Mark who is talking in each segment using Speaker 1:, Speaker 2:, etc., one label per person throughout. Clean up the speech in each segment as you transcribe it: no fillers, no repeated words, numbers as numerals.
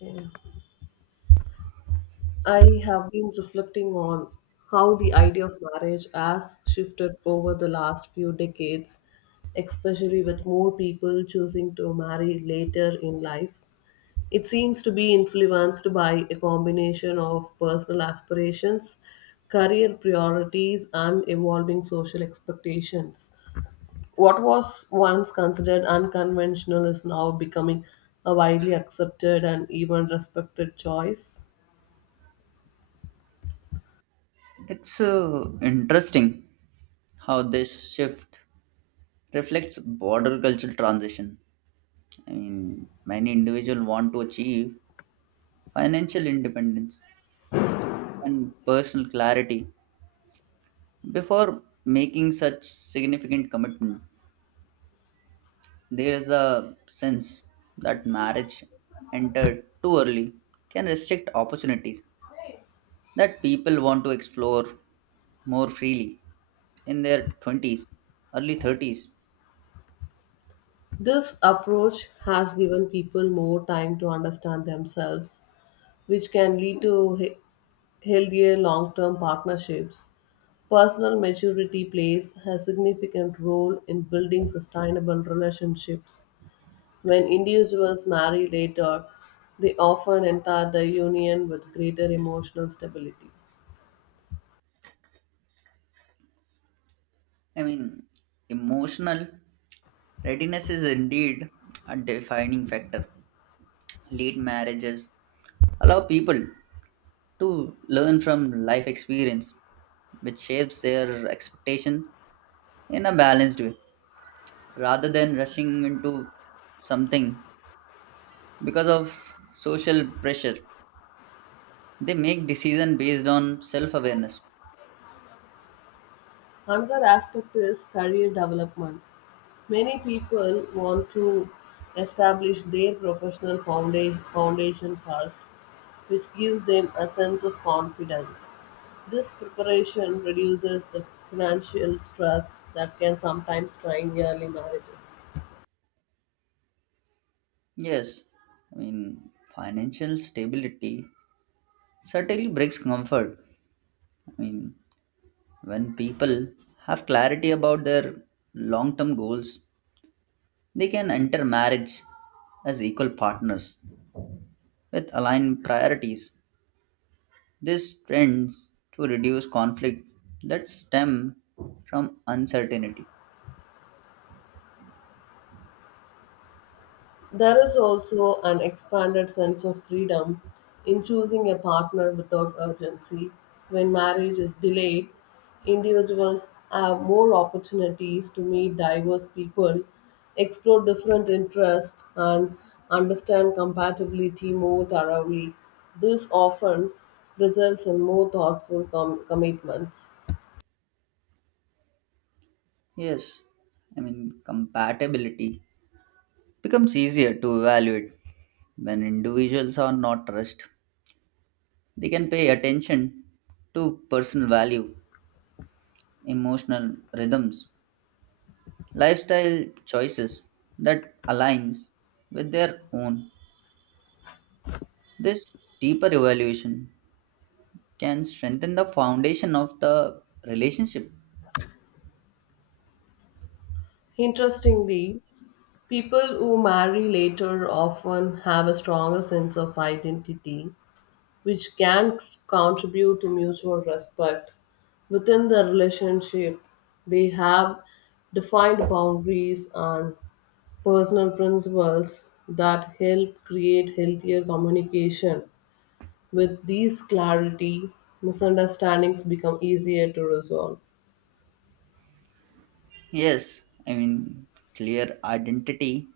Speaker 1: Yeah. I have been reflecting on how the idea of marriage has shifted over the last few decades, especially with more people choosing to marry later in life. It seems to be influenced by a combination of personal aspirations, career priorities, and evolving social expectations. What was once considered unconventional is now becoming a widely accepted and even respected choice.
Speaker 2: It's interesting how this shift reflects border cultural transition. I mean, many individuals want to achieve financial independence and personal clarity before making such significant commitment. There is a sense that marriage entered too early can restrict opportunities that people want to explore more freely in their 20s, early 30s.
Speaker 1: This approach has given people more time to understand themselves, which can lead to healthier long term partnerships. Personal maturity plays a significant role in building sustainable relationships. When individuals marry later, they often enter the union with greater emotional stability.
Speaker 2: I mean, emotional readiness is indeed a defining factor. Late marriages allow people to learn from life experience, which shapes their expectation in a balanced way, rather than rushing into something because of social pressure. They make decision based on self-awareness.
Speaker 1: Another aspect is career development. Many people want to establish their professional foundation first, which gives them a sense of confidence. This preparation reduces the financial stress that can sometimes strain early marriages.
Speaker 2: Yes, I mean financial stability certainly brings comfort. I mean, when people have clarity about their long term goals, they can enter marriage as equal partners with aligned priorities. This tends to reduce conflict that stem from uncertainty.
Speaker 1: There is also an expanded sense of freedom in choosing a partner without urgency. When marriage is delayed, individuals have more opportunities to meet diverse people, explore different interests, and understand compatibility more thoroughly. This often results in more thoughtful commitments.
Speaker 2: Yes, I mean, compatibility becomes easier to evaluate when individuals are not rushed. They can pay attention to personal value, emotional rhythms, lifestyle choices that aligns with their own. This deeper evaluation can strengthen the foundation of the relationship.
Speaker 1: Interestingly, people who marry later often have a stronger sense of identity which can contribute to mutual respect. Within the relationship, they have defined boundaries and personal principles that help create healthier communication. With these clarity, misunderstandings become easier to resolve.
Speaker 2: Yes, I mean clear identity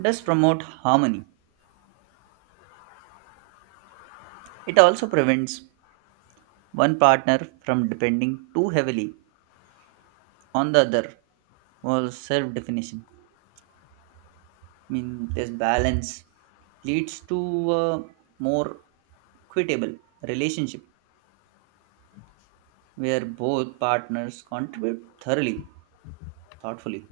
Speaker 2: does promote harmony. It also prevents one partner from depending too heavily on the other for self-definition. I mean this balance leads to a more equitable relationship where both partners contribute thoroughly, thoughtfully.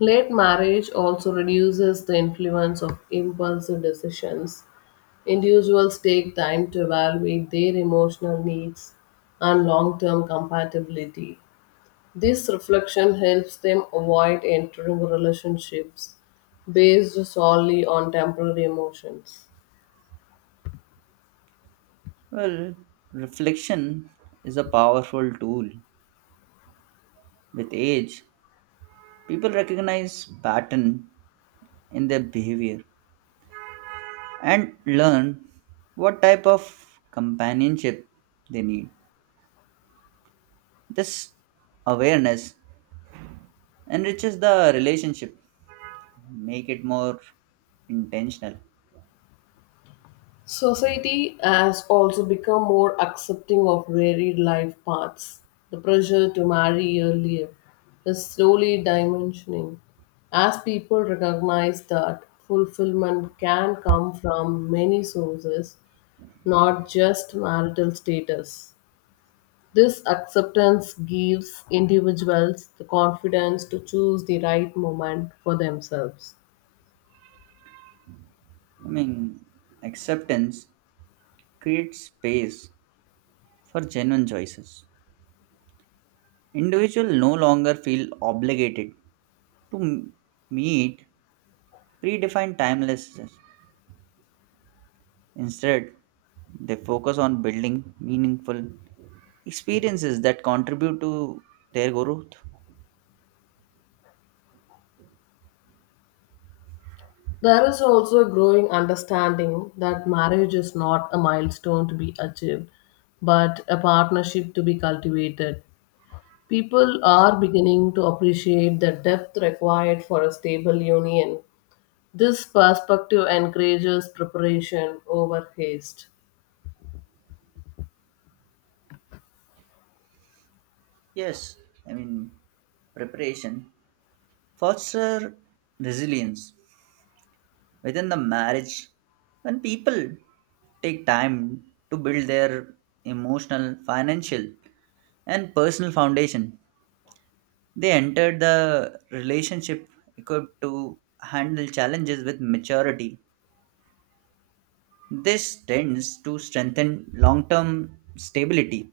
Speaker 1: Late marriage also reduces the influence of impulsive decisions. Individuals take time to evaluate their emotional needs and long term compatibility. This reflection helps them avoid entering relationships based solely on temporary emotions.
Speaker 2: Well, reflection is a powerful tool. With age, people recognize pattern in their behavior and learn what type of companionship they need. This awareness enriches the relationship, make it more intentional.
Speaker 1: Society has also become more accepting of varied life paths. The pressure to marry earlier is slowly dimensioning as people recognize that fulfillment can come from many sources, not just marital status. This acceptance gives individuals the confidence to choose the right moment for themselves.
Speaker 2: I mean, acceptance creates space for genuine choices. Individuals no longer feel obligated to meet predefined timelessness. Instead, they focus on building meaningful experiences that contribute to their growth.
Speaker 1: There is also a growing understanding that marriage is not a milestone to be achieved, but a partnership to be cultivated. People are beginning to appreciate the depth required for a stable union. This perspective encourages preparation over haste.
Speaker 2: Yes, I mean preparation foster resilience within the marriage when people take time to build their emotional, financial, and personal foundation. They entered the relationship equipped to handle challenges with maturity. This tends to strengthen long term stability.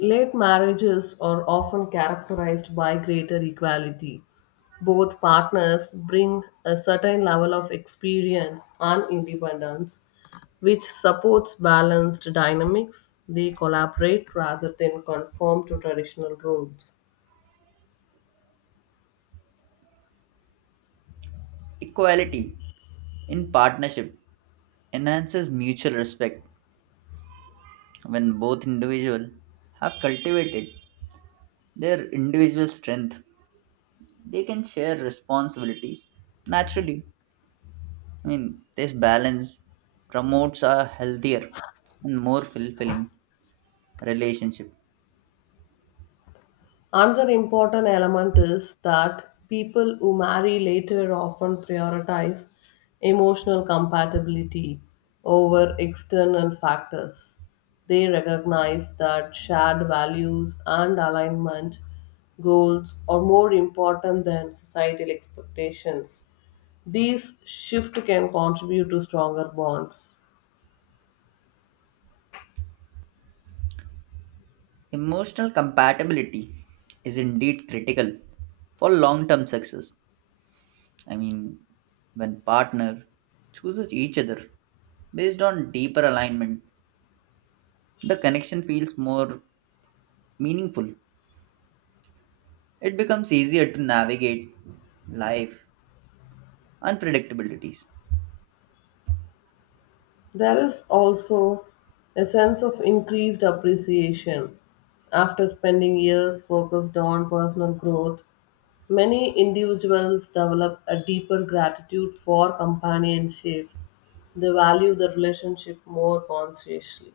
Speaker 1: Late marriages are often characterized by greater equality. Both partners bring a certain level of experience and independence, which supports balanced dynamics. They collaborate rather than conform to traditional roles.
Speaker 2: Equality in partnership enhances mutual respect when both individuals have cultivated their individual strength. They can share responsibilities naturally. I mean, this balance promotes a healthier and more fulfilling relationship.
Speaker 1: Another important element is that people who marry later often prioritize emotional compatibility over external factors. They recognize that shared values and alignment goals are more important than societal expectations. These shift can contribute to stronger bonds.
Speaker 2: Emotional compatibility is indeed critical for long term success. I mean, when partner chooses each other based on deeper alignment, the connection feels more meaningful. It becomes easier to navigate life unpredictabilities.
Speaker 1: There is also a sense of increased appreciation. After spending years focused on personal growth, many individuals develop a deeper gratitude for companionship. They value the relationship more consciously.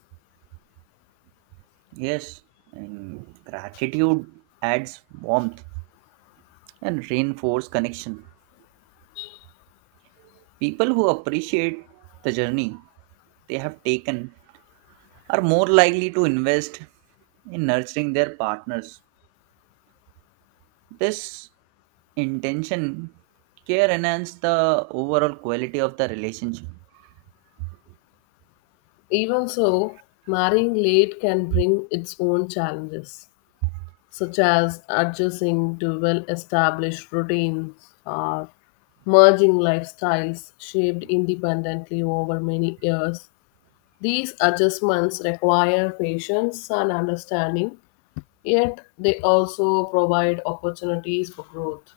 Speaker 2: Yes, and gratitude adds warmth and reinforce connection. People who appreciate the journey they have taken are more likely to invest in nurturing their partners. This intention care enhance the overall quality of the relationship.
Speaker 1: Even so, marrying late can bring its own challenges, such as adjusting to well established routines or merging lifestyles shaped independently over many years. These adjustments require patience and understanding, yet, they also provide opportunities for growth.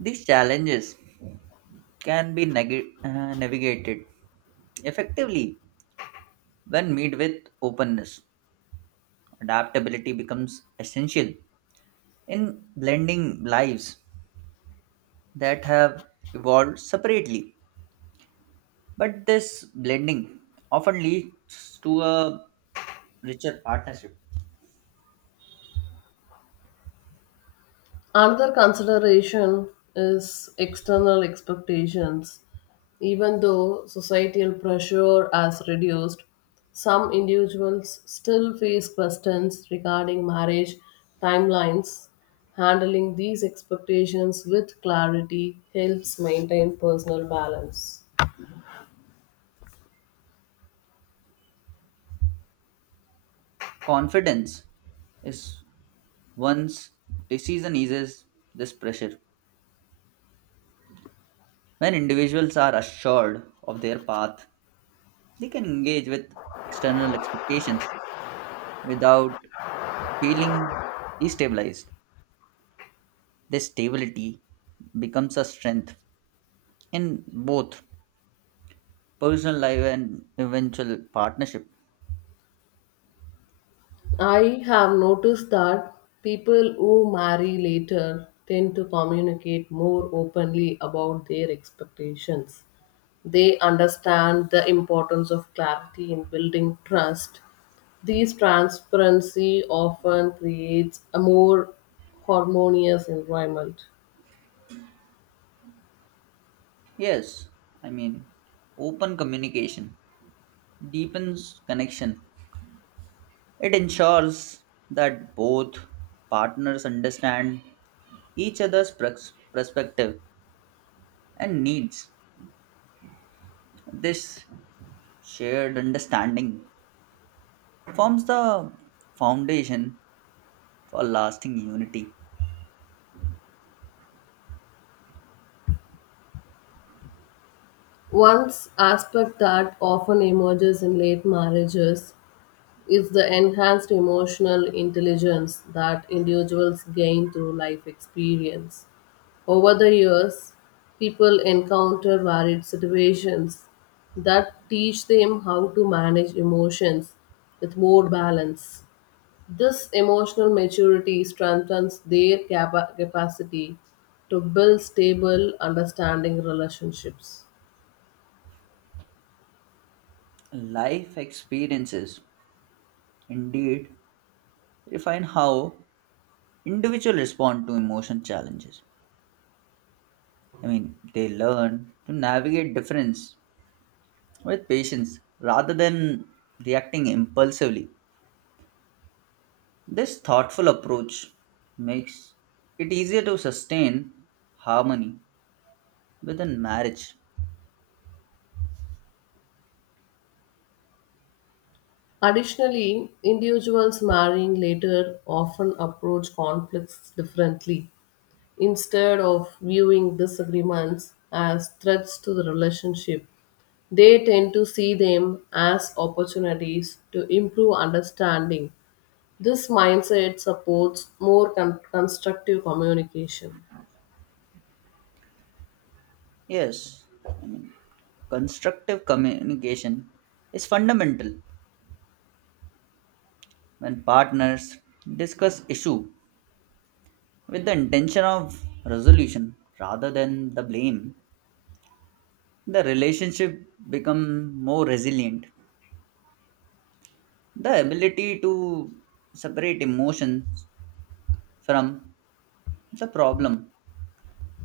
Speaker 2: These challenges can be navigated effectively when met with openness. Adaptability becomes essential in blending lives that have evolved separately. But this blending often leads to a richer partnership.
Speaker 1: Another consideration is external expectations. Even though societal pressure has reduced, some individuals still face questions regarding marriage timelines. Handling these expectations with clarity helps maintain personal balance.
Speaker 2: Confidence is once decision eases this pressure. When individuals are assured of their path, they can engage with external expectations without feeling destabilized. This stability becomes a strength in both personal life and eventual partnership.
Speaker 1: I have noticed that people who marry later tend to communicate more openly about their expectations. They understand the importance of clarity in building trust. This transparency often creates a more harmonious environment.
Speaker 2: Yes, I mean, open communication deepens connection. It ensures that both partners understand each perspective and needs. This shared understanding forms the foundation for lasting unity.
Speaker 1: One aspect that often emerges in late marriages, it's the enhanced emotional intelligence that individuals gain through life experience. Over the years, people encounter varied situations that teach them how to manage emotions with more balance. This emotional maturity strengthens their capacity to build stable, understanding relationships.
Speaker 2: Life experiences indeed refine how individuals respond to emotion challenges. I mean, they learn to navigate difference with patience rather than reacting impulsively. This thoughtful approach makes it easier to sustain harmony within marriage.
Speaker 1: Additionally, individuals marrying later often approach conflicts differently. Instead of viewing disagreements as threats to the relationship, they tend to see them as opportunities to improve understanding. This mindset supports more constructive communication.
Speaker 2: Yes, constructive communication is fundamental when partners discuss issue with the intention of resolution rather than the blame. The relationship become more resilient. The ability to separate emotions from the problem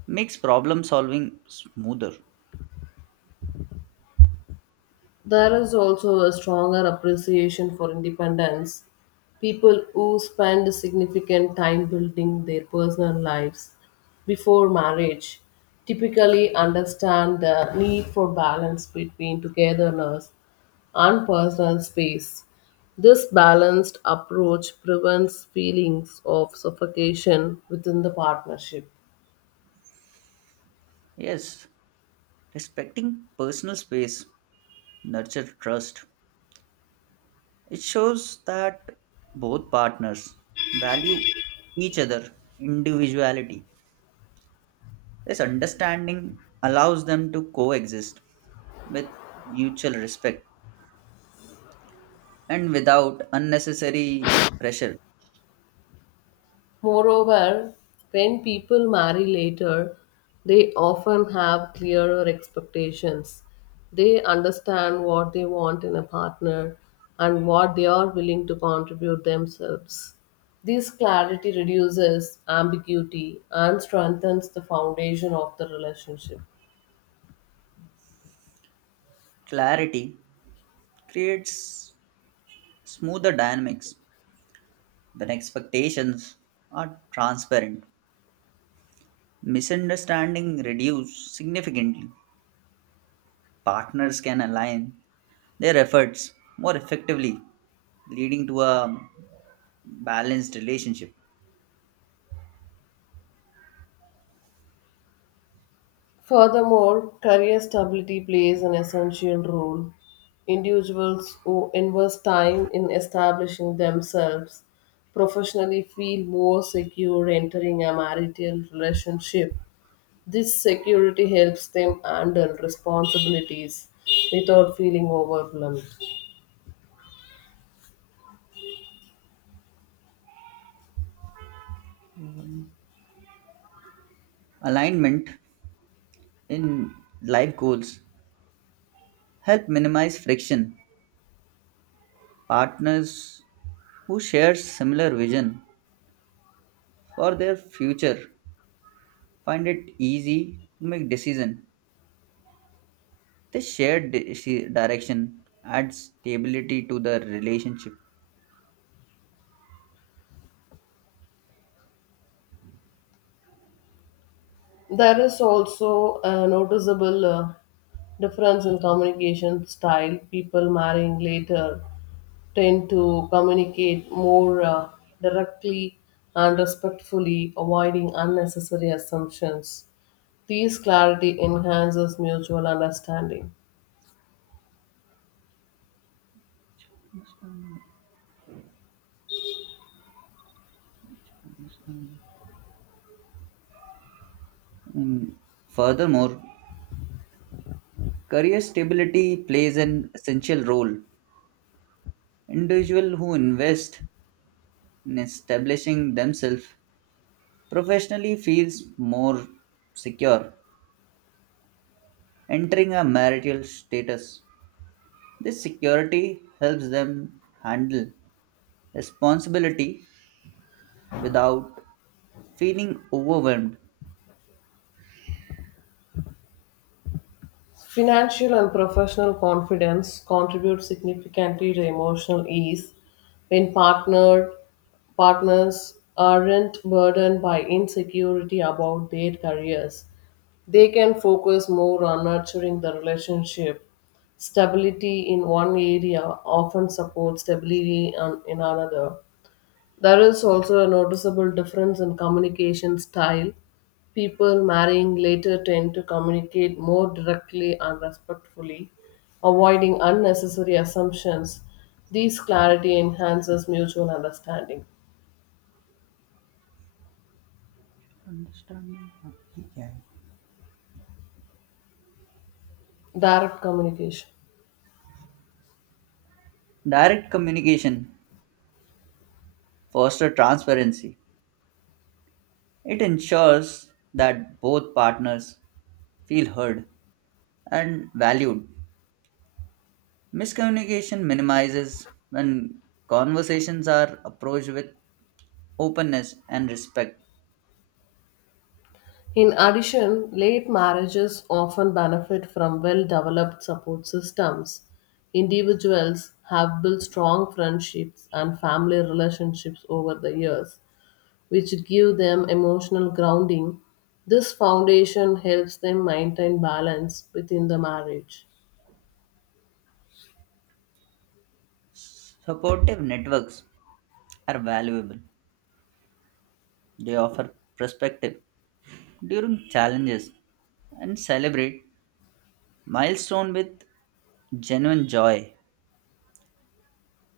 Speaker 2: makes problem solving smoother.
Speaker 1: There is also a stronger appreciation for independence. People who spend significant time building their personal lives before marriage typically understand the need for balance between togetherness and personal space. This balanced approach prevents feelings of suffocation within the partnership.
Speaker 2: Yes, respecting personal space nurture trust. It shows that both partners value each other individuality. This understanding allows them to coexist with mutual respect and without unnecessary pressure.
Speaker 1: Moreover, when people marry later, they often have clearer expectations. They understand what they want in a partner and what they are willing to contribute themselves. This clarity reduces ambiguity and strengthens the foundation of the relationship.
Speaker 2: Clarity creates smoother dynamics when expectations are transparent. Misunderstanding reduce significantly. Partners can align their efforts more effectively, leading to a balanced relationship.
Speaker 1: Furthermore, career stability plays an essential role. Individuals who invest time in establishing themselves professionally feel more secure entering a marital relationship. This security helps them handle responsibilities without feeling overwhelmed.
Speaker 2: Alignment in life goals help minimize friction. Partners who share similar vision for their future find it easy to make decision. The direction adds stability to the relationship.
Speaker 1: There is also a noticeable difference in communication style. People marrying later tend to communicate more directly and respectfully, avoiding unnecessary assumptions. These clarity enhances mutual understanding.
Speaker 2: Understand, understand. Mm, furthermore, career stability plays an essential role. Individual who invest in establishing themselves professionally feels more secure entering a marital status. This security helps them handle responsibility without feeling overwhelmed.
Speaker 1: Financial and professional confidence contribute significantly to emotional ease when partners aren't burdened by insecurity about their careers. They can focus more on nurturing the relationship. Stability in one area often supports stability in another. There is also a noticeable difference in communication style. People marrying later tend to communicate more directly and respectfully, avoiding unnecessary assumptions. This clarity enhances mutual understanding.
Speaker 2: Understanding of PKI.
Speaker 1: Direct communication.
Speaker 2: Direct communication fosters transparency. It ensures that both partners feel heard and valued. Miscommunication minimizes when conversations are approached with openness and respect.
Speaker 1: In addition, late marriages often benefit from well developed support systems. Individuals have built strong friendships and family relationships over the years, which give them emotional grounding. This foundation helps them maintain balance within the marriage.
Speaker 2: Supportive networks are valuable. They offer perspective during challenges and celebrate milestone with genuine joy.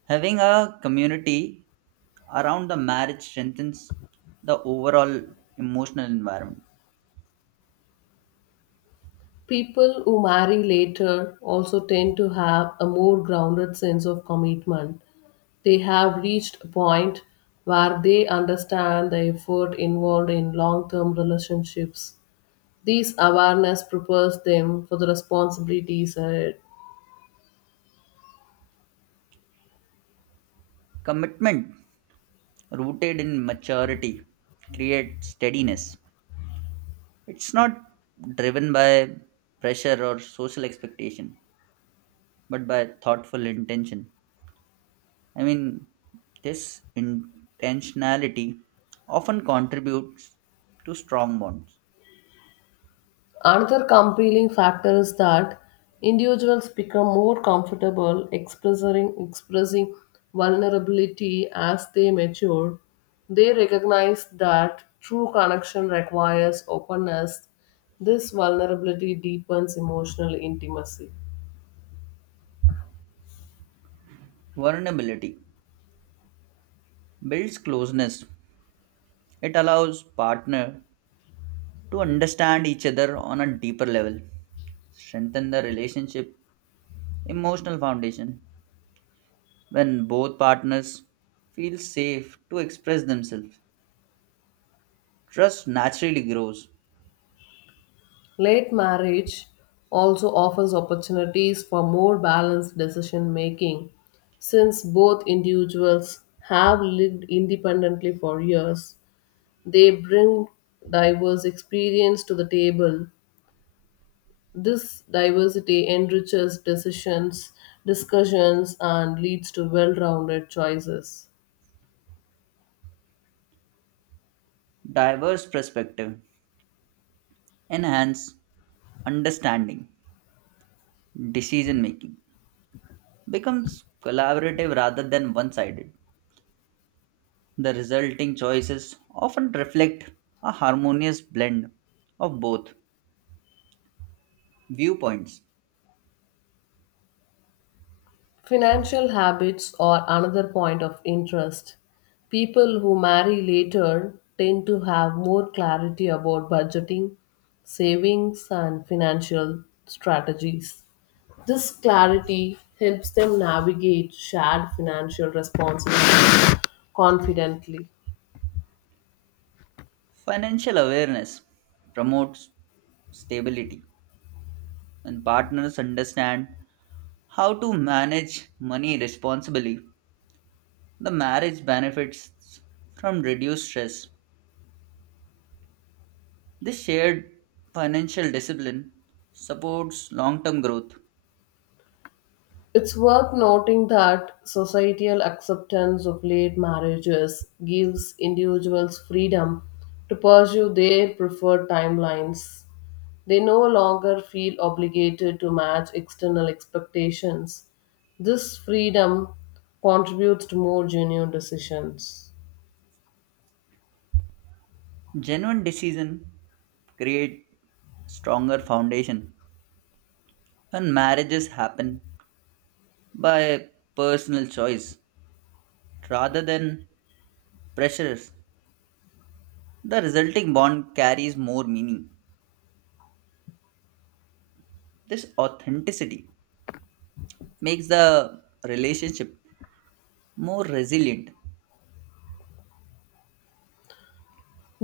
Speaker 2: Having a community around the marriage strengthens the overall emotional environment.
Speaker 1: People who marry later also tend to have a more grounded sense of commitment. They have reached a point where they understand the effort involved in long term relationships. This awareness prepares them for the responsibilities ahead.
Speaker 2: Commitment rooted in maturity creates steadiness. It's not driven by pressure or social expectation, but by thoughtful intention. I mean, this intentionality often contributes to strong bonds.
Speaker 1: Another compelling factor is that individuals become more comfortable expressing vulnerability as they mature. They recognize that true connection requires openness. This vulnerability deepens emotional intimacy.
Speaker 2: Vulnerability builds closeness. It allows partner to understand each other on a deeper level, strengthen the relationship emotional foundation when both partners feel safe to express themselves. Trust naturally grows.
Speaker 1: Late marriage also offers opportunities for more balanced decision making since both individuals have lived independently for years. They bring diverse experience to the table. This diversity enriches decisions, discussions, and leads to well rounded choices.
Speaker 2: Diverse perspective enhance understanding. Decision making becomes collaborative rather than one-sided. The resulting choices often reflect a harmonious blend of both viewpoints.
Speaker 1: Financial habits are another point of interest. People who marry later tend to have more clarity about budgeting, savings, and financial strategies. This clarity helps them navigate shared financial responsibilities confidently.
Speaker 2: Financial awareness promotes stability, and partners understand how to manage money responsibly. The marriage benefits from reduced stress. This shared financial discipline supports long term growth.
Speaker 1: It's worth noting that societal acceptance of late marriages gives individuals freedom to pursue their preferred timelines. They no longer feel obligated to match external expectations. This freedom contributes to more genuine decisions.
Speaker 2: Genuine decisions create stronger foundation, and marriages happen by personal choice rather than pressures. The resulting bond carries more meaning. This authenticity makes the relationship more resilient.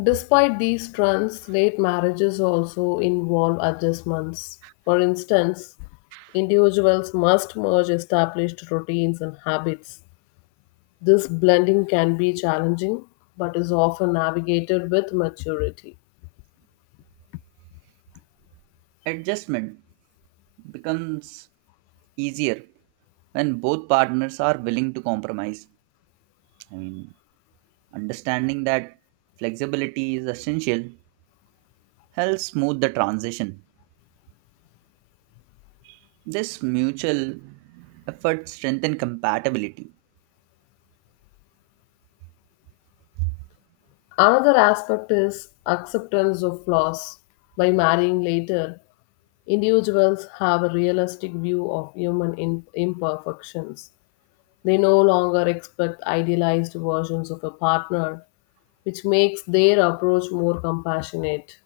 Speaker 1: Despite these trends, late marriages also involve adjustments. For instance, individuals must merge established routines and habits. This blending can be challenging but is often navigated with maturity.
Speaker 2: Adjustment becomes easier when both partners are willing to compromise. I mean, understanding that flexibility is essential helps smooth the transition. This mutual effort strengthens compatibility.
Speaker 1: Another aspect is acceptance of flaws. By marrying later, individuals have a realistic view of human imperfections. They no longer expect idealized versions of a partner, which makes their approach more compassionate.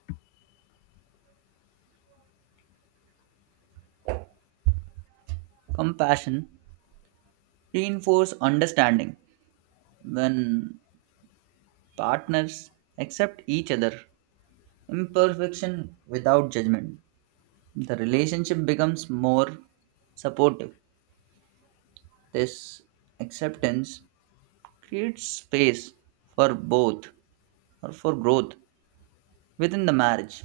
Speaker 2: Compassion reinforces understanding. When partners accept each other imperfection without judgment, the relationship becomes more supportive. This acceptance creates space for both, or for growth within the marriage.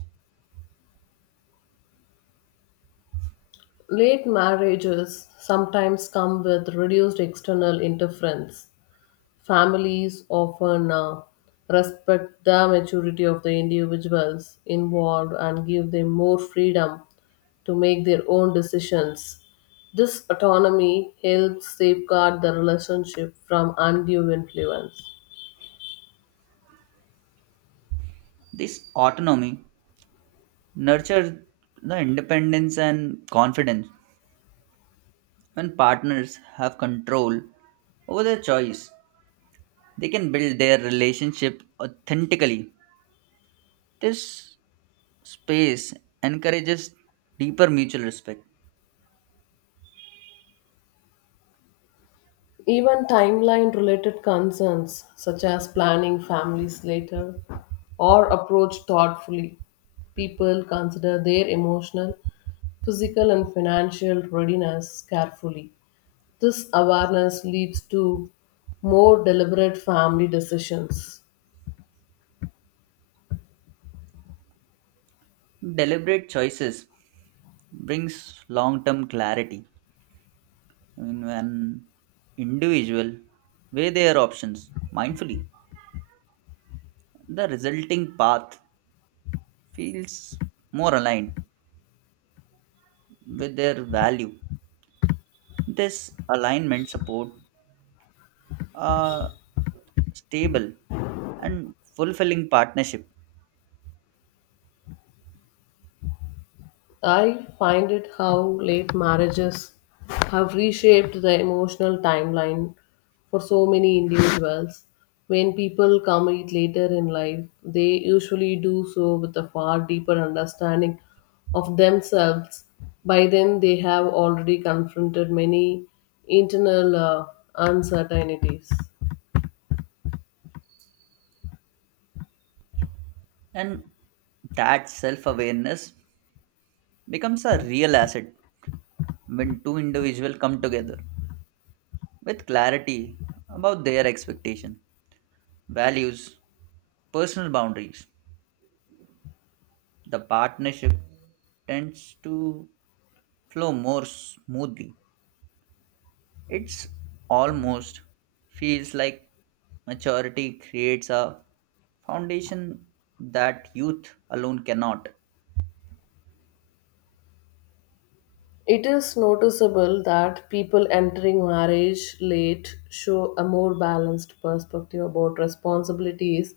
Speaker 1: Late marriages sometimes come with reduced external interference. Families often respect the maturity of the individuals involved and give them more freedom to make their own decisions. This autonomy helps safeguard the relationship from undue influence.
Speaker 2: This autonomy nurture the independence and confidence. When partners have control over their choice, they can build their relationship authentically. This space encourages deeper mutual respect.
Speaker 1: Even timeline related concerns, such as planning families later or approach thoughtfully, people consider their emotional, physical, and financial readiness carefully. This awareness leads to more deliberate family decisions.
Speaker 2: Deliberate choices brings long-term clarity. I mean, when individual weigh their options mindfully, the resulting path feels more aligned with their value. This alignment support a stable and fulfilling partnership,
Speaker 1: I find it how late marriages have reshaped the emotional timeline for so many individuals. When people come it later in life, they usually do so with a far deeper understanding of themselves. By then, they have already confronted many internal uncertainties.
Speaker 2: and that self-awareness becomes a real asset when two individuals come together with clarity about their expectation, values, personal boundaries. The partnership tends to flow more smoothly. It's almost feels like maturity creates a foundation that youth alone cannot.
Speaker 1: It is noticeable that people entering marriage late show a more balanced perspective about responsibilities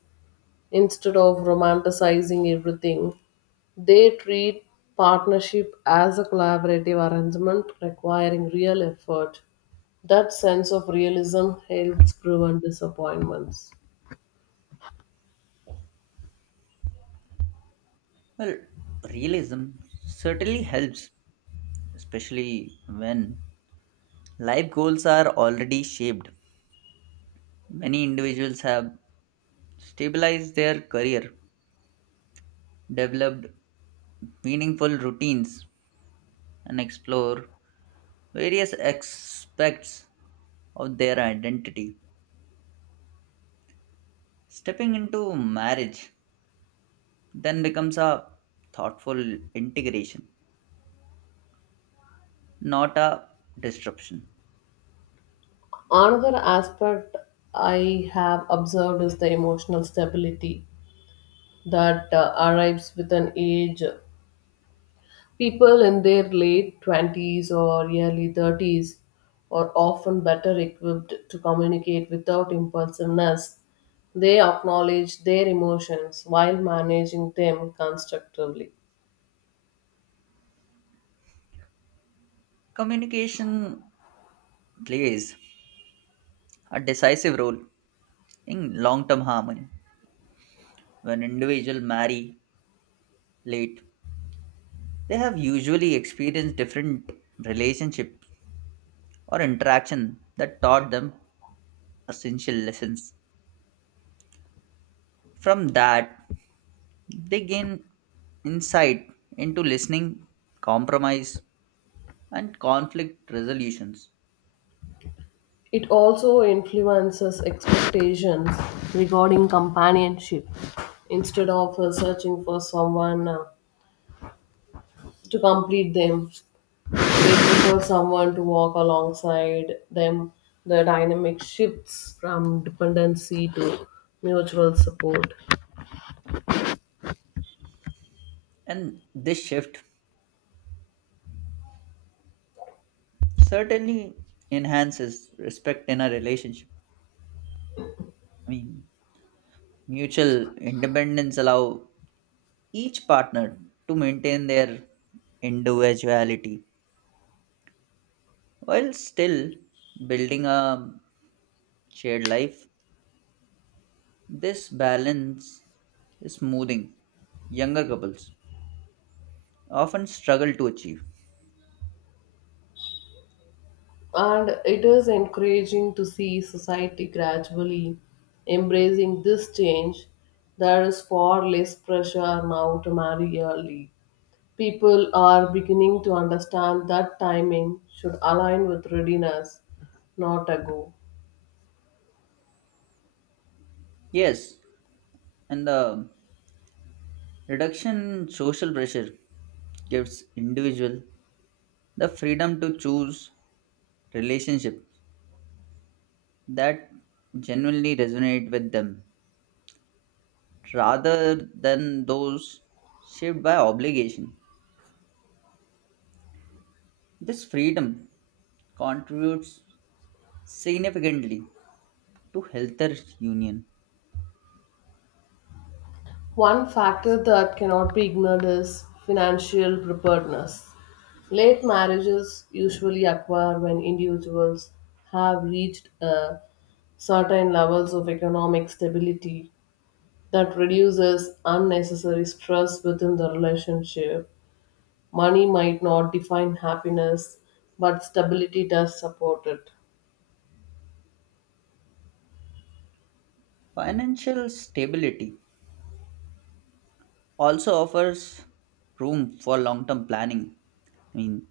Speaker 1: instead of romanticizing everything. They treat partnership as a collaborative arrangement requiring real effort. That sense of realism helps prevent disappointments.
Speaker 2: Well, realism certainly helps, especially when life goals are already shaped. Many individuals have stabilized their career, developed meaningful routines, and explore various aspects of their identity. Stepping into marriage then becomes a thoughtful integration, not a disruption.
Speaker 1: Another aspect I have observed is the emotional stability that arrives with an age. People in their late 20s or early 30s are often better equipped to communicate without impulsiveness. They acknowledge their emotions while managing them constructively.
Speaker 2: Communication plays a decisive role in long term harmony. When individuals marry late, they have usually experienced different relationships or interaction that taught them essential lessons. From that, they gain insight into listening, compromise, and conflict resolutions.
Speaker 1: It also influences expectations regarding companionship instead of searching for someone to complete them. They prefer someone to walk alongside them. The dynamic shifts from dependency to mutual support.
Speaker 2: And this shift certainly enhances respect in a relationship. I mean, mutual independence allow each partner to maintain their individuality while still building a shared life. This balance is smoothing younger couples often struggle to achieve.
Speaker 1: And it is encouraging to see society gradually embracing this change. There is far less pressure now to marry early. People are beginning to understand that timing should align with readiness, not a go.
Speaker 2: Yes, and the reduction in social pressure gives individual the freedom to choose relationship that genuinely resonate with them rather than those shaped by obligation. This freedom contributes significantly to healthier union.
Speaker 1: One factor that cannot be ignored is financial preparedness. Late marriages usually occur when individuals have reached certain levels of economic stability that reduces unnecessary stress within the relationship. Money might not define happiness, but stability does support it.
Speaker 2: Financial stability also offers room for long term planning. I mean,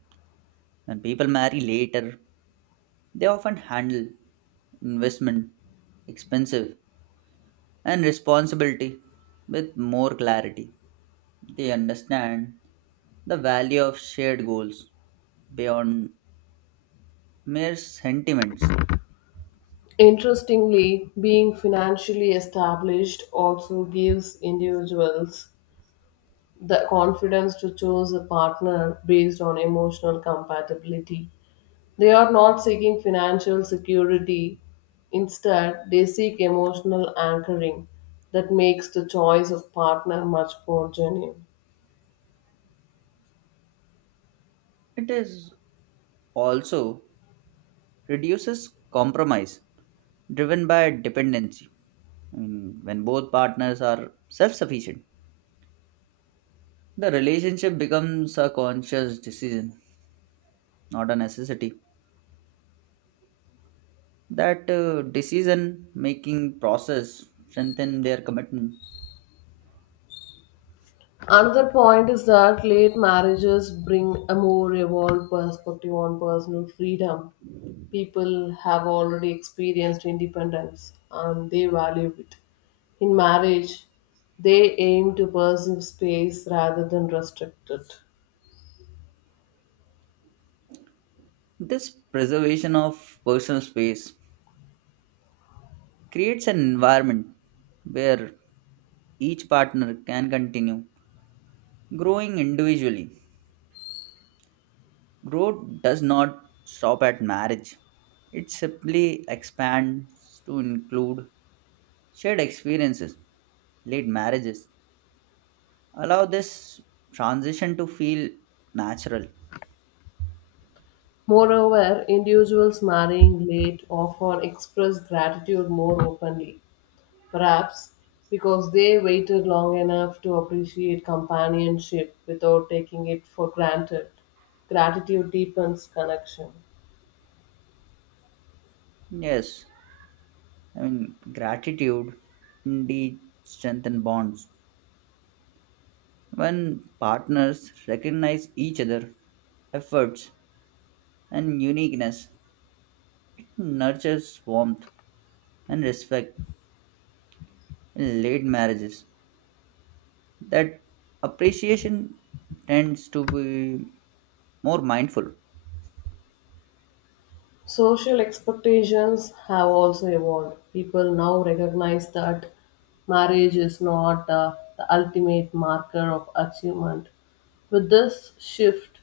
Speaker 2: when people marry later, they often handle investment, expensive, and responsibility with more clarity. They understand the value of shared goals beyond mere sentiments.
Speaker 1: Interestingly, being financially established also gives individuals the confidence to choose a partner based on emotional compatibility. They are not seeking financial security. Instead, they seek emotional anchoring that makes the choice of partner much more genuine.
Speaker 2: It is also reduces compromise driven by dependency. I mean, when both partners are self sufficient, the relationship becomes a conscious decision, not a necessity. That decision making process strengthen their commitment.
Speaker 1: Another point is that late marriages bring a more evolved perspective on personal freedom. People have already experienced independence and they value it. In marriage, they aim to pursue space rather than restrict it.
Speaker 2: This preservation of personal space creates an environment where each partner can continue growing individually. Growth does not stop at marriage. It simply expands to include shared experiences, late marriages. Allow this transition to feel natural.
Speaker 1: Moreover, individuals marrying late often express gratitude more openly, perhaps because they waited long enough to appreciate companionship without taking it for granted. Gratitude deepens connection.
Speaker 2: Yes, I mean, gratitude indeed strengthen bonds. When partners recognize each other efforts and uniqueness, it nurtures warmth and respect in late marriages that appreciation tends to be more mindful.
Speaker 1: Social expectations have also evolved. People now recognize that marriage is not the ultimate marker of achievement. With this shift,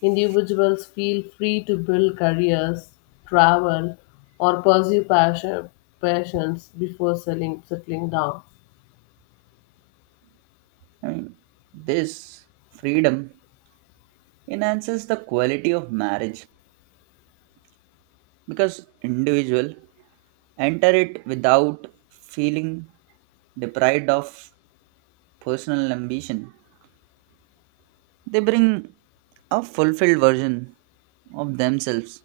Speaker 1: individuals feel free to build careers, travel, or pursue passions before settling down.
Speaker 2: I mean, this freedom enhances the quality of marriage because individual enter it without feeling deprived of personal ambition. They bring a fulfilled version of themselves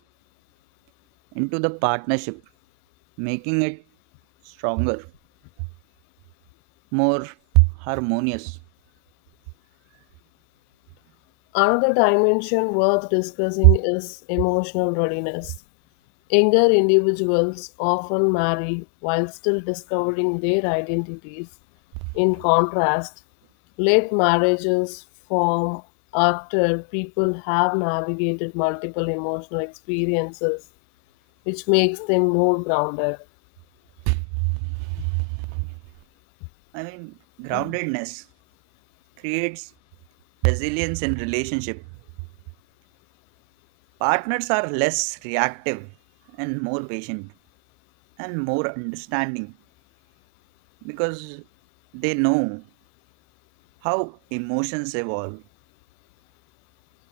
Speaker 2: into the partnership, making it stronger, more harmonious.
Speaker 1: Another dimension worth discussing is emotional readiness. Younger individuals often marry while still discovering their identities. In contrast, late marriages form after people have navigated multiple emotional experiences, which makes them more grounded.
Speaker 2: I mean, groundedness creates resilience in relationship. Partners are less reactive and more patient and more understanding because they know how emotions evolve.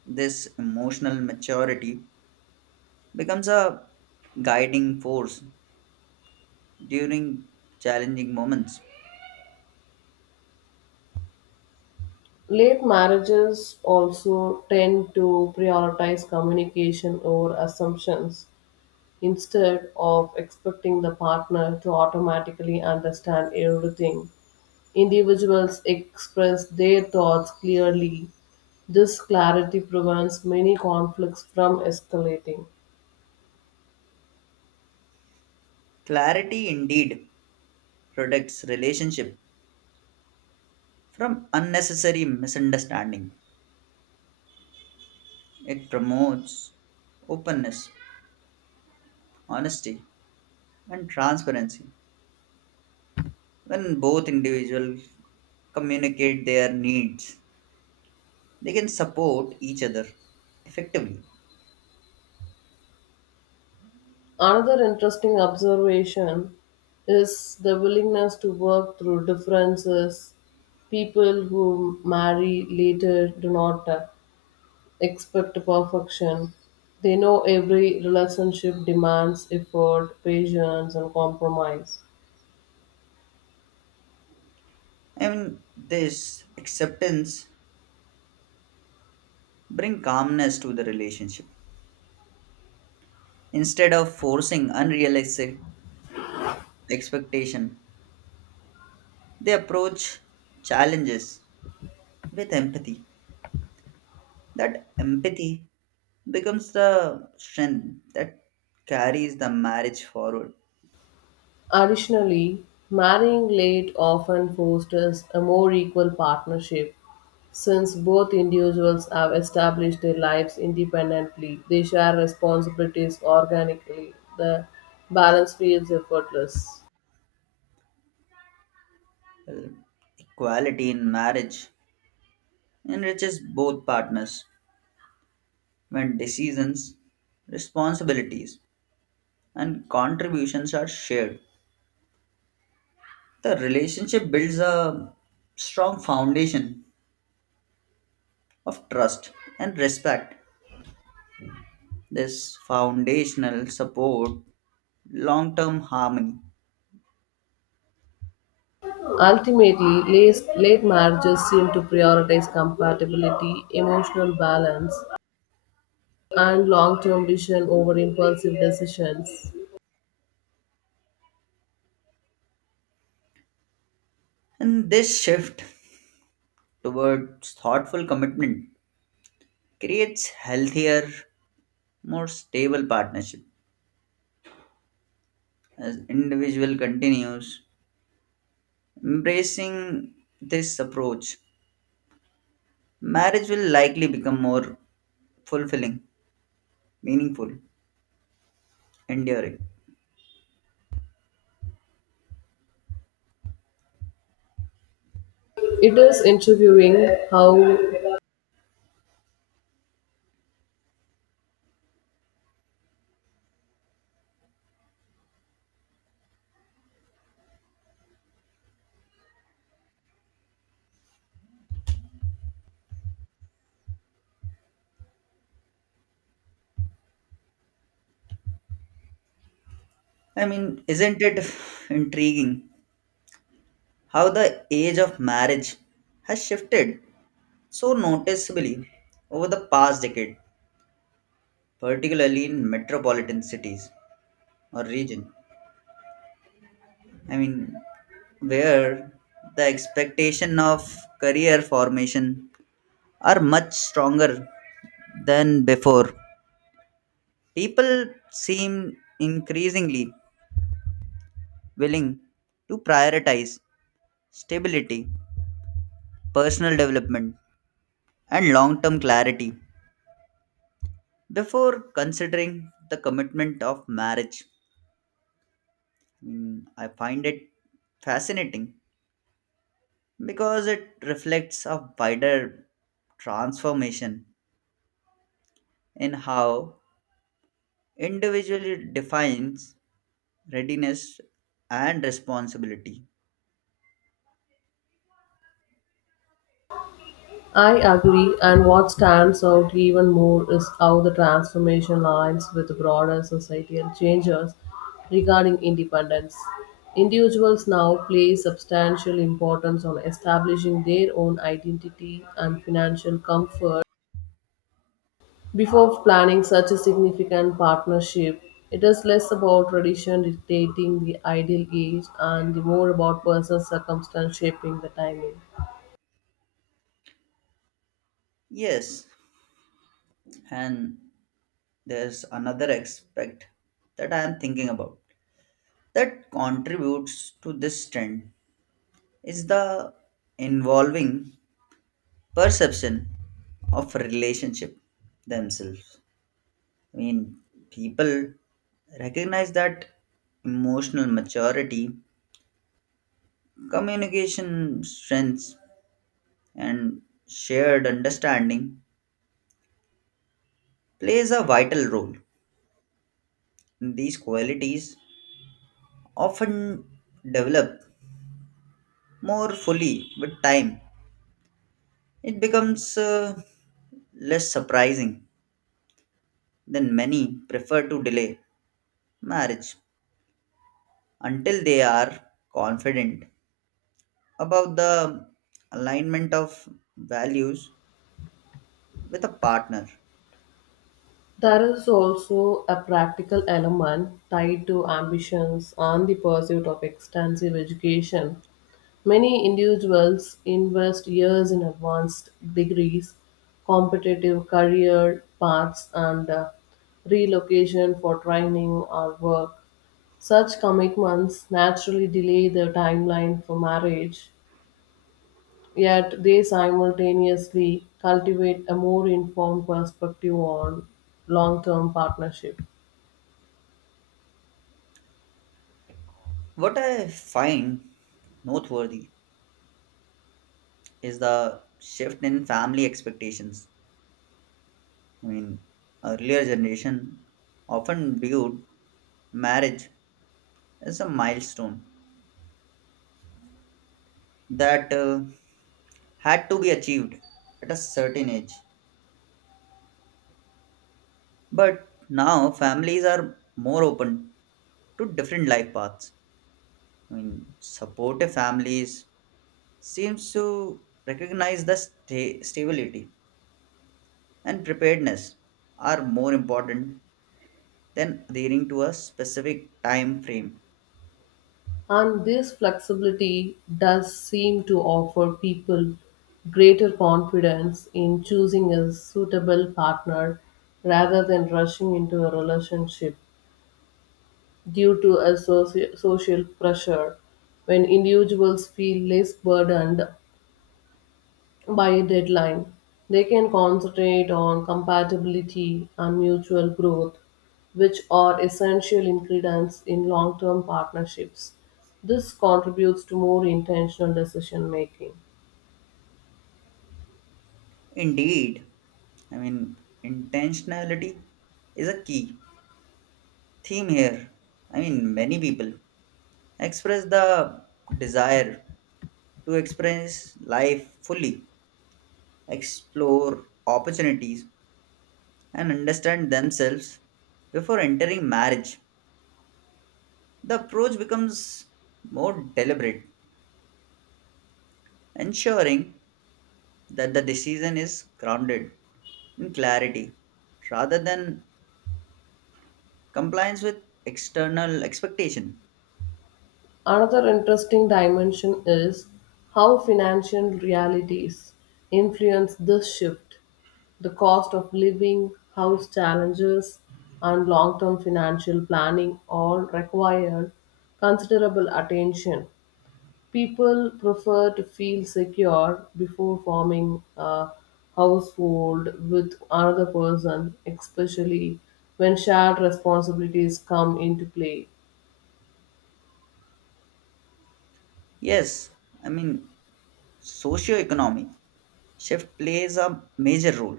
Speaker 2: This emotional maturity becomes a guiding force during challenging moments.
Speaker 1: Late marriages also tend to prioritize communication over assumptions instead of expecting the partner to automatically understand everything. Individuals express their thoughts clearly. This clarity prevents many conflicts from escalating.
Speaker 2: Clarity indeed protects relationship from unnecessary misunderstanding. It promotes openness, honesty, and transparency. When both individuals communicate their needs, they can support each other effectively.
Speaker 1: Another interesting observation is the willingness to work through differences. People who marry later do not expect perfection. They know every relationship demands effort, patience, and compromise.
Speaker 2: I mean, this acceptance bring calmness to the relationship. Instead of forcing unrealistic expectation, they approach challenges with empathy. That empathy becomes the strength that carries the marriage forward.
Speaker 1: Additionally, marrying late often fosters a more equal partnership. Since both individuals have established their lives independently, they share responsibilities organically. The balance feels effortless.
Speaker 2: Equality in marriage enriches both partners when decisions, responsibilities, and contributions are shared. The relationship builds a strong foundation of trust and respect. This foundational support long term harmony.
Speaker 1: Ultimately, late marriages seem to prioritize compatibility, emotional balance, and long term vision over impulsive decisions.
Speaker 2: And this shift towards thoughtful commitment creates healthier, more stable partnership as individual continues embracing this approach marriage will likely become more fulfilling, meaningful, enduring.
Speaker 1: It is interviewing how
Speaker 2: I mean, isn't it intriguing how the age of marriage has shifted so noticeably over the past decade, particularly in metropolitan cities or region? I mean, where the expectation of career formation are much stronger than before. People seem increasingly willing to prioritize stability personal development, and long term clarity before considering the commitment of marriage. Mm, I find it fascinating because it reflects a wider transformation in how individually defines readiness and responsibility.
Speaker 1: I agree, and what stands out even more is how the transformation aligns with broader societal changes regarding independence. Individuals now place substantial importance on establishing their own identity and financial comfort before planning such a significant partnership. It is less about tradition dictating the ideal age and more about personal circumstance shaping the timing.
Speaker 2: Yes, and there's another aspect that I am thinking about that contributes to this trend is the involving perception of relationship themselves. I mean, people recognize that emotional maturity, communication strengths, and shared understanding plays a vital role. These qualities often develop more fully with time. It becomes less surprising than many prefer to delay marriage until they are confident about the alignment of values with a partner.
Speaker 1: There is also a practical element tied to ambitions and the pursuit of extensive education. Many individuals invest years in advanced degrees, competitive career paths, and relocation for training or work. Such commitments naturally delay the timeline for marriage, yet they simultaneously cultivate a more informed perspective on long term partnership.
Speaker 2: What I find noteworthy is the shift in family expectations. I mean, earlier generation often viewed marriage as a milestone that had to be achieved at a certain age. But now families are more open to different life paths. I mean, supportive families seems to recognize the stability and preparedness are more important than adhering to a specific time frame.
Speaker 1: And this flexibility does seem to offer people greater confidence in choosing a suitable partner rather than rushing into a relationship due to a social pressure when individuals feel less burdened by a deadline. They can concentrate on compatibility and mutual growth, which are essential ingredients in long term partnerships. This contributes to more intentional decision making.
Speaker 2: Indeed, I mean, intentionality is a key theme here. I mean, many people express the desire to experience life fully, explore opportunities, and understand themselves before entering marriage. The approach becomes more deliberate, ensuring that the decision is grounded in clarity rather than compliance with external expectation.
Speaker 1: Another interesting dimension is how financial realities influence this shift. The cost of living, house challenges, and long term financial planning all require considerable attention. People prefer to feel secure before forming a household with another person, especially when shared responsibilities come into play.
Speaker 2: Yes, I mean socio-economic shift plays a major role,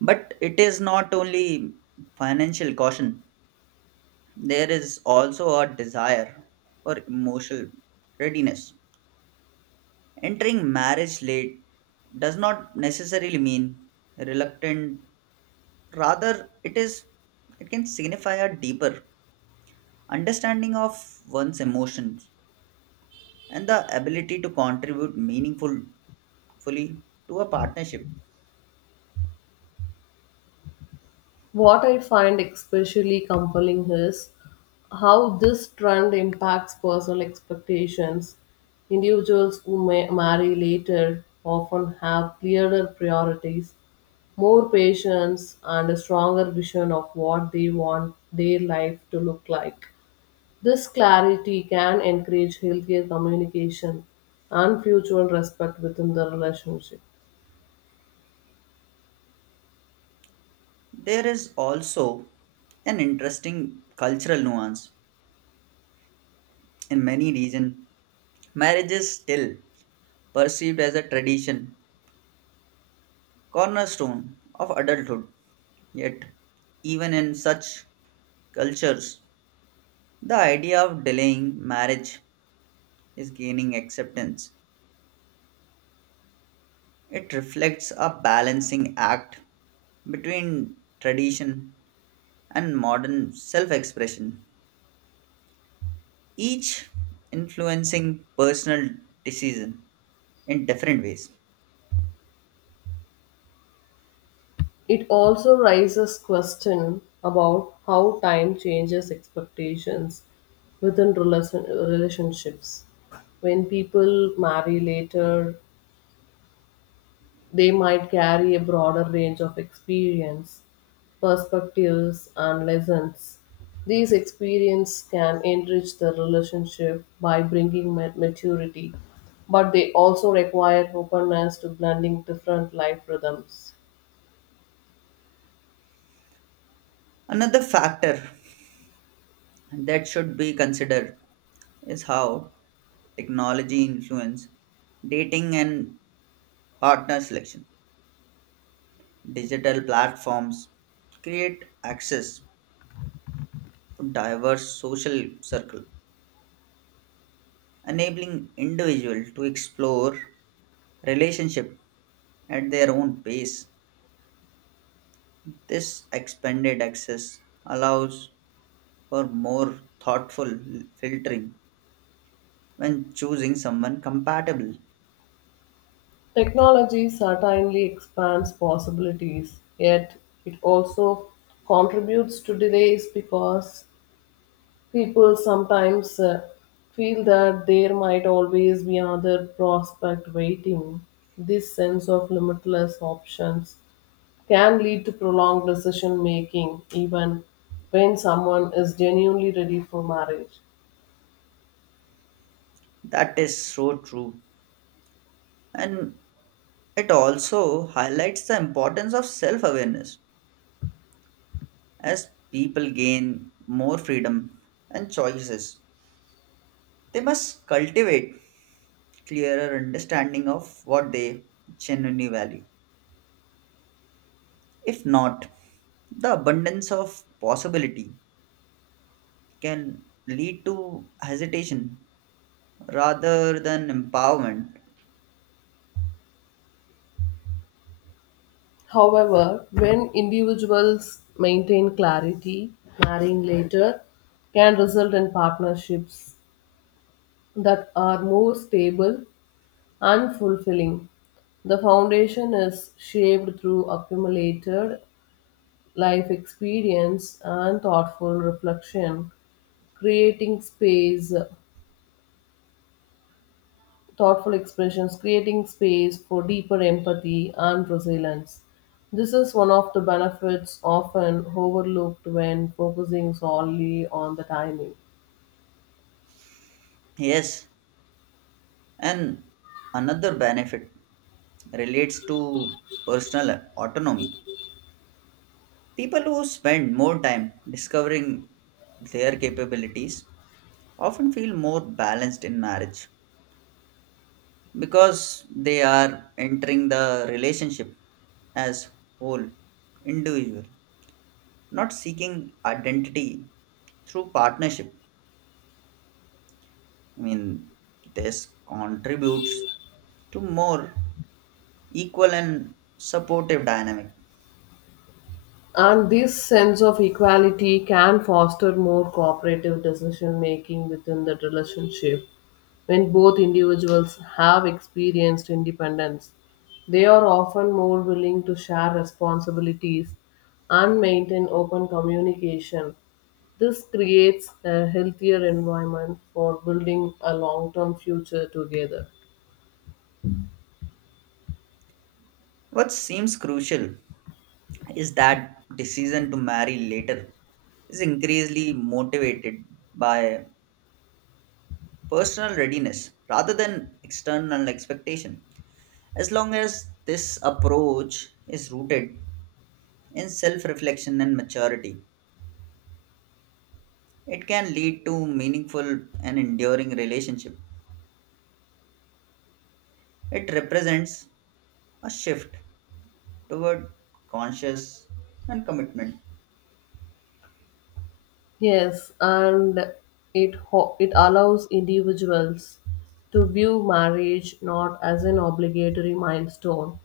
Speaker 2: but it is not only financial caution. There is also a desire for emotional readiness. Entering marriage late does not necessarily mean reluctant, rather, it can signify a deeper understanding of one's emotions and the ability to contribute meaningful fully to a partnership.
Speaker 1: What I find especially compelling is how this trend impacts personal expectations. Individuals who may marry later often have clearer priorities, more patience, and a stronger vision of what they want their life to look like. This clarity can encourage healthier communication and mutual respect within the relationship.
Speaker 2: There is also an interesting cultural nuance. In many regions, marriage is still perceived as a tradition cornerstone of adulthood. Yet, even in such cultures, the idea of delaying marriage is gaining acceptance. It reflects a balancing act between tradition and modern self expression, each influencing personal decision in different ways.
Speaker 1: It also raises question about how time changes expectations within relationships. When people marry later, they might carry a broader range of experience, perspectives, and lessons. These experiences can enrich the relationship by bringing maturity, but they also require openness to blending different life rhythms.
Speaker 2: Another factor that should be considered is how technology influence dating and partner selection. Digital platforms create access to diverse social circle, enabling individuals to explore relationship at their own pace. This expanded access allows for more thoughtful filtering when choosing someone compatible.
Speaker 1: Technology certainly expands possibilities, yet it also contributes to delays because people sometimes feel that there might always be another prospect waiting. This sense of limitless options can lead to prolonged decision making, even when someone is genuinely ready for marriage.
Speaker 2: That is so true. And it also highlights the importance of self awareness. As people gain more freedom and choices, they must cultivate clearer understanding of what they genuinely value. If not, the abundance of possibility can lead to hesitation rather than empowerment.
Speaker 1: However, when individuals maintain clarity, marrying later can result in partnerships that are more stable and fulfilling. The foundation is shaped through accumulated life experience and thoughtful reflection, creating space thoughtful expressions, creating space for deeper empathy and resilience. This is one of the benefits often overlooked when focusing solely on the timing.
Speaker 2: Yes, and another benefit relates to personal autonomy. People who spend more time discovering their capabilities often feel more balanced in marriage because they are entering the relationship as whole individual, not seeking identity through partnership. I mean, this contributes to more equal and supportive dynamic.
Speaker 1: And this sense of equality can foster more cooperative decision making within the relationship. When both individuals have experienced independence, they are often more willing to share responsibilities and maintain open communication. This creates a healthier environment for building a long term future together.
Speaker 2: What seems crucial is that decision to marry later is increasingly motivated by personal readiness rather than external expectation. As long as this approach is rooted in self reflection and maturity, it can lead to meaningful and enduring relationship. It represents a shift toward conscious and commitment.
Speaker 1: Yes, and it allows individuals to view marriage not as an obligatory milestone,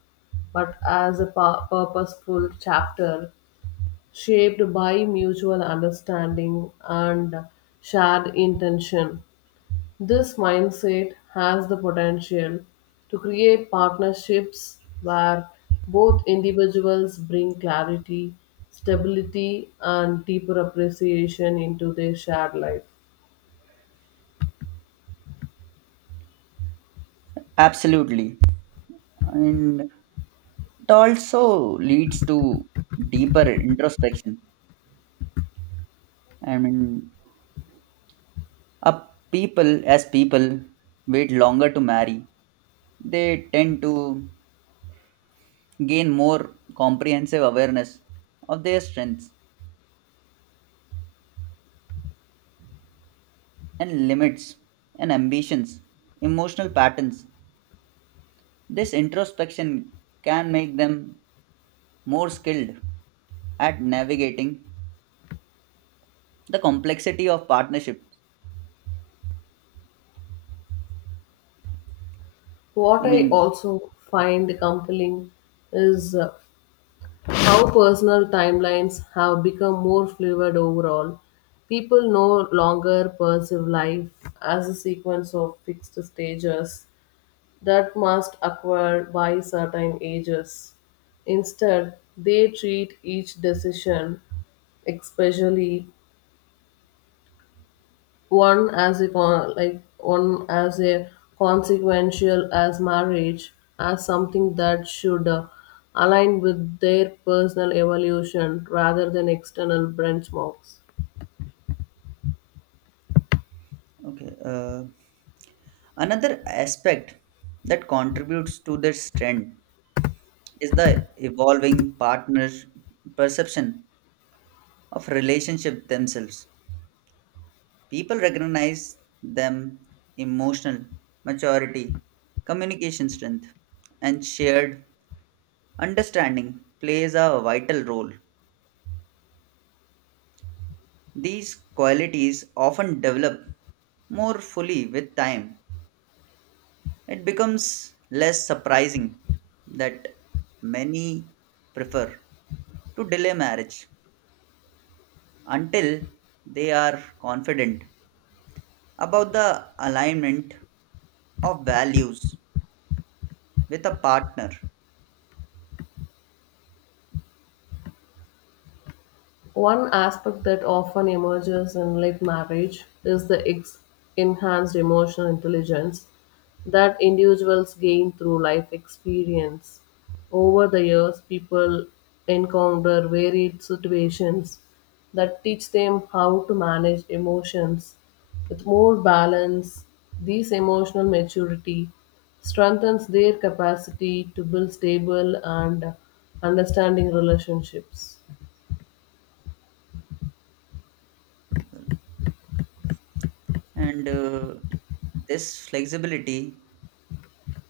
Speaker 1: but as a purposeful chapter shaped by mutual understanding and shared intention. This mindset has the potential to create partnerships where both individuals bring clarity, stability, and deeper appreciation into their shared life.
Speaker 2: Absolutely. And it also leads to deeper introspection. I mean, a people as people wait longer to marry, they tend to gain more comprehensive awareness of their strengths and limits and ambitions, emotional patterns. This introspection can make them more skilled at navigating the complexity of partnerships. I
Speaker 1: What I
Speaker 2: mean,
Speaker 1: also find compelling is how personal timelines have become more fluid overall. People no longer perceive life as a sequence of fixed stages that must acquire by certain ages. Instead, they treat each decision, especially one as a consequential as marriage, as something that should align with their personal evolution rather than external benchmarks.
Speaker 2: okay. Another aspect that contributes to this trend is the evolving partner perception of relationship themselves. People recognize them emotional maturity, communication strength, and shared understanding plays a vital role. These qualities often develop more fully with time. It becomes less surprising that many prefer to delay marriage until they are confident about the alignment of values with a partner.
Speaker 1: One aspect that often emerges in late marriage is the enhanced emotional intelligence that individuals gain through life experience. Over the years, people encounter varied situations that teach them how to manage emotions with more balance. This emotional maturity strengthens their capacity to build stable and understanding relationships.
Speaker 2: And this flexibility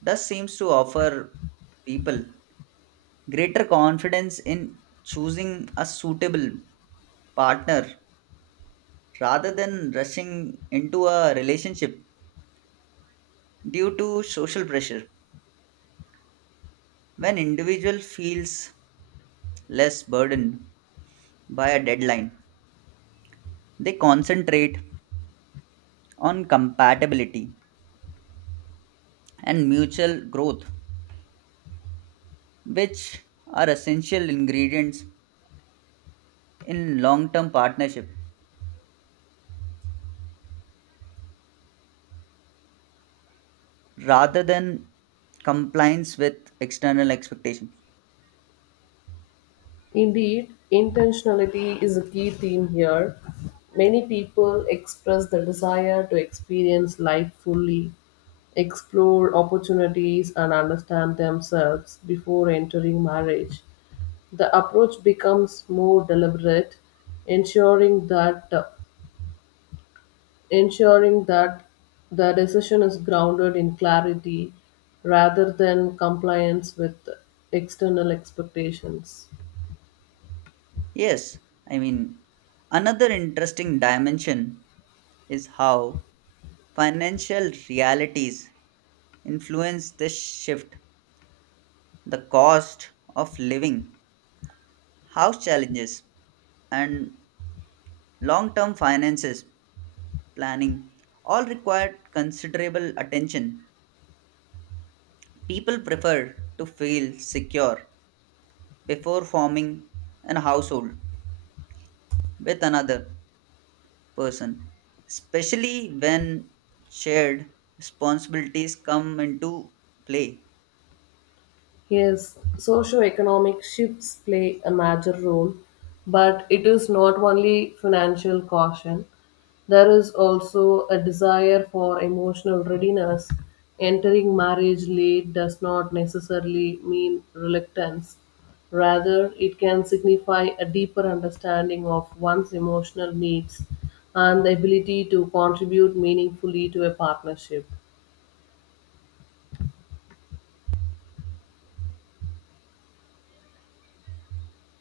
Speaker 2: does seems to offer people greater confidence in choosing a suitable partner rather than rushing into a relationship due to social pressure. When individual feels less burdened by a deadline, they concentrate on compatibility and mutual growth, which are essential ingredients in long term partnership rather than compliance with external expectations.
Speaker 1: Indeed, intentionality is a key theme here. Many people express the desire to experience life fully, explore opportunities, and understand themselves before entering marriage. The approach becomes more deliberate, ensuring that ensuring that the decision is grounded in clarity rather than compliance with external expectations.
Speaker 2: Yes, I mean, another interesting dimension is how financial realities influence this shift. The cost of living, house challenges, and long term finances planning all require considerable attention. People prefer to feel secure before forming an household with another person, especially when shared responsibilities come into play.
Speaker 1: Yes, socio-economic shifts play a major role, but it is not only financial caution. There is also a desire for emotional readiness. Entering marriage late does not necessarily mean reluctance. Rather, it can signify a deeper understanding of one's emotional needs and the ability to contribute meaningfully to a partnership.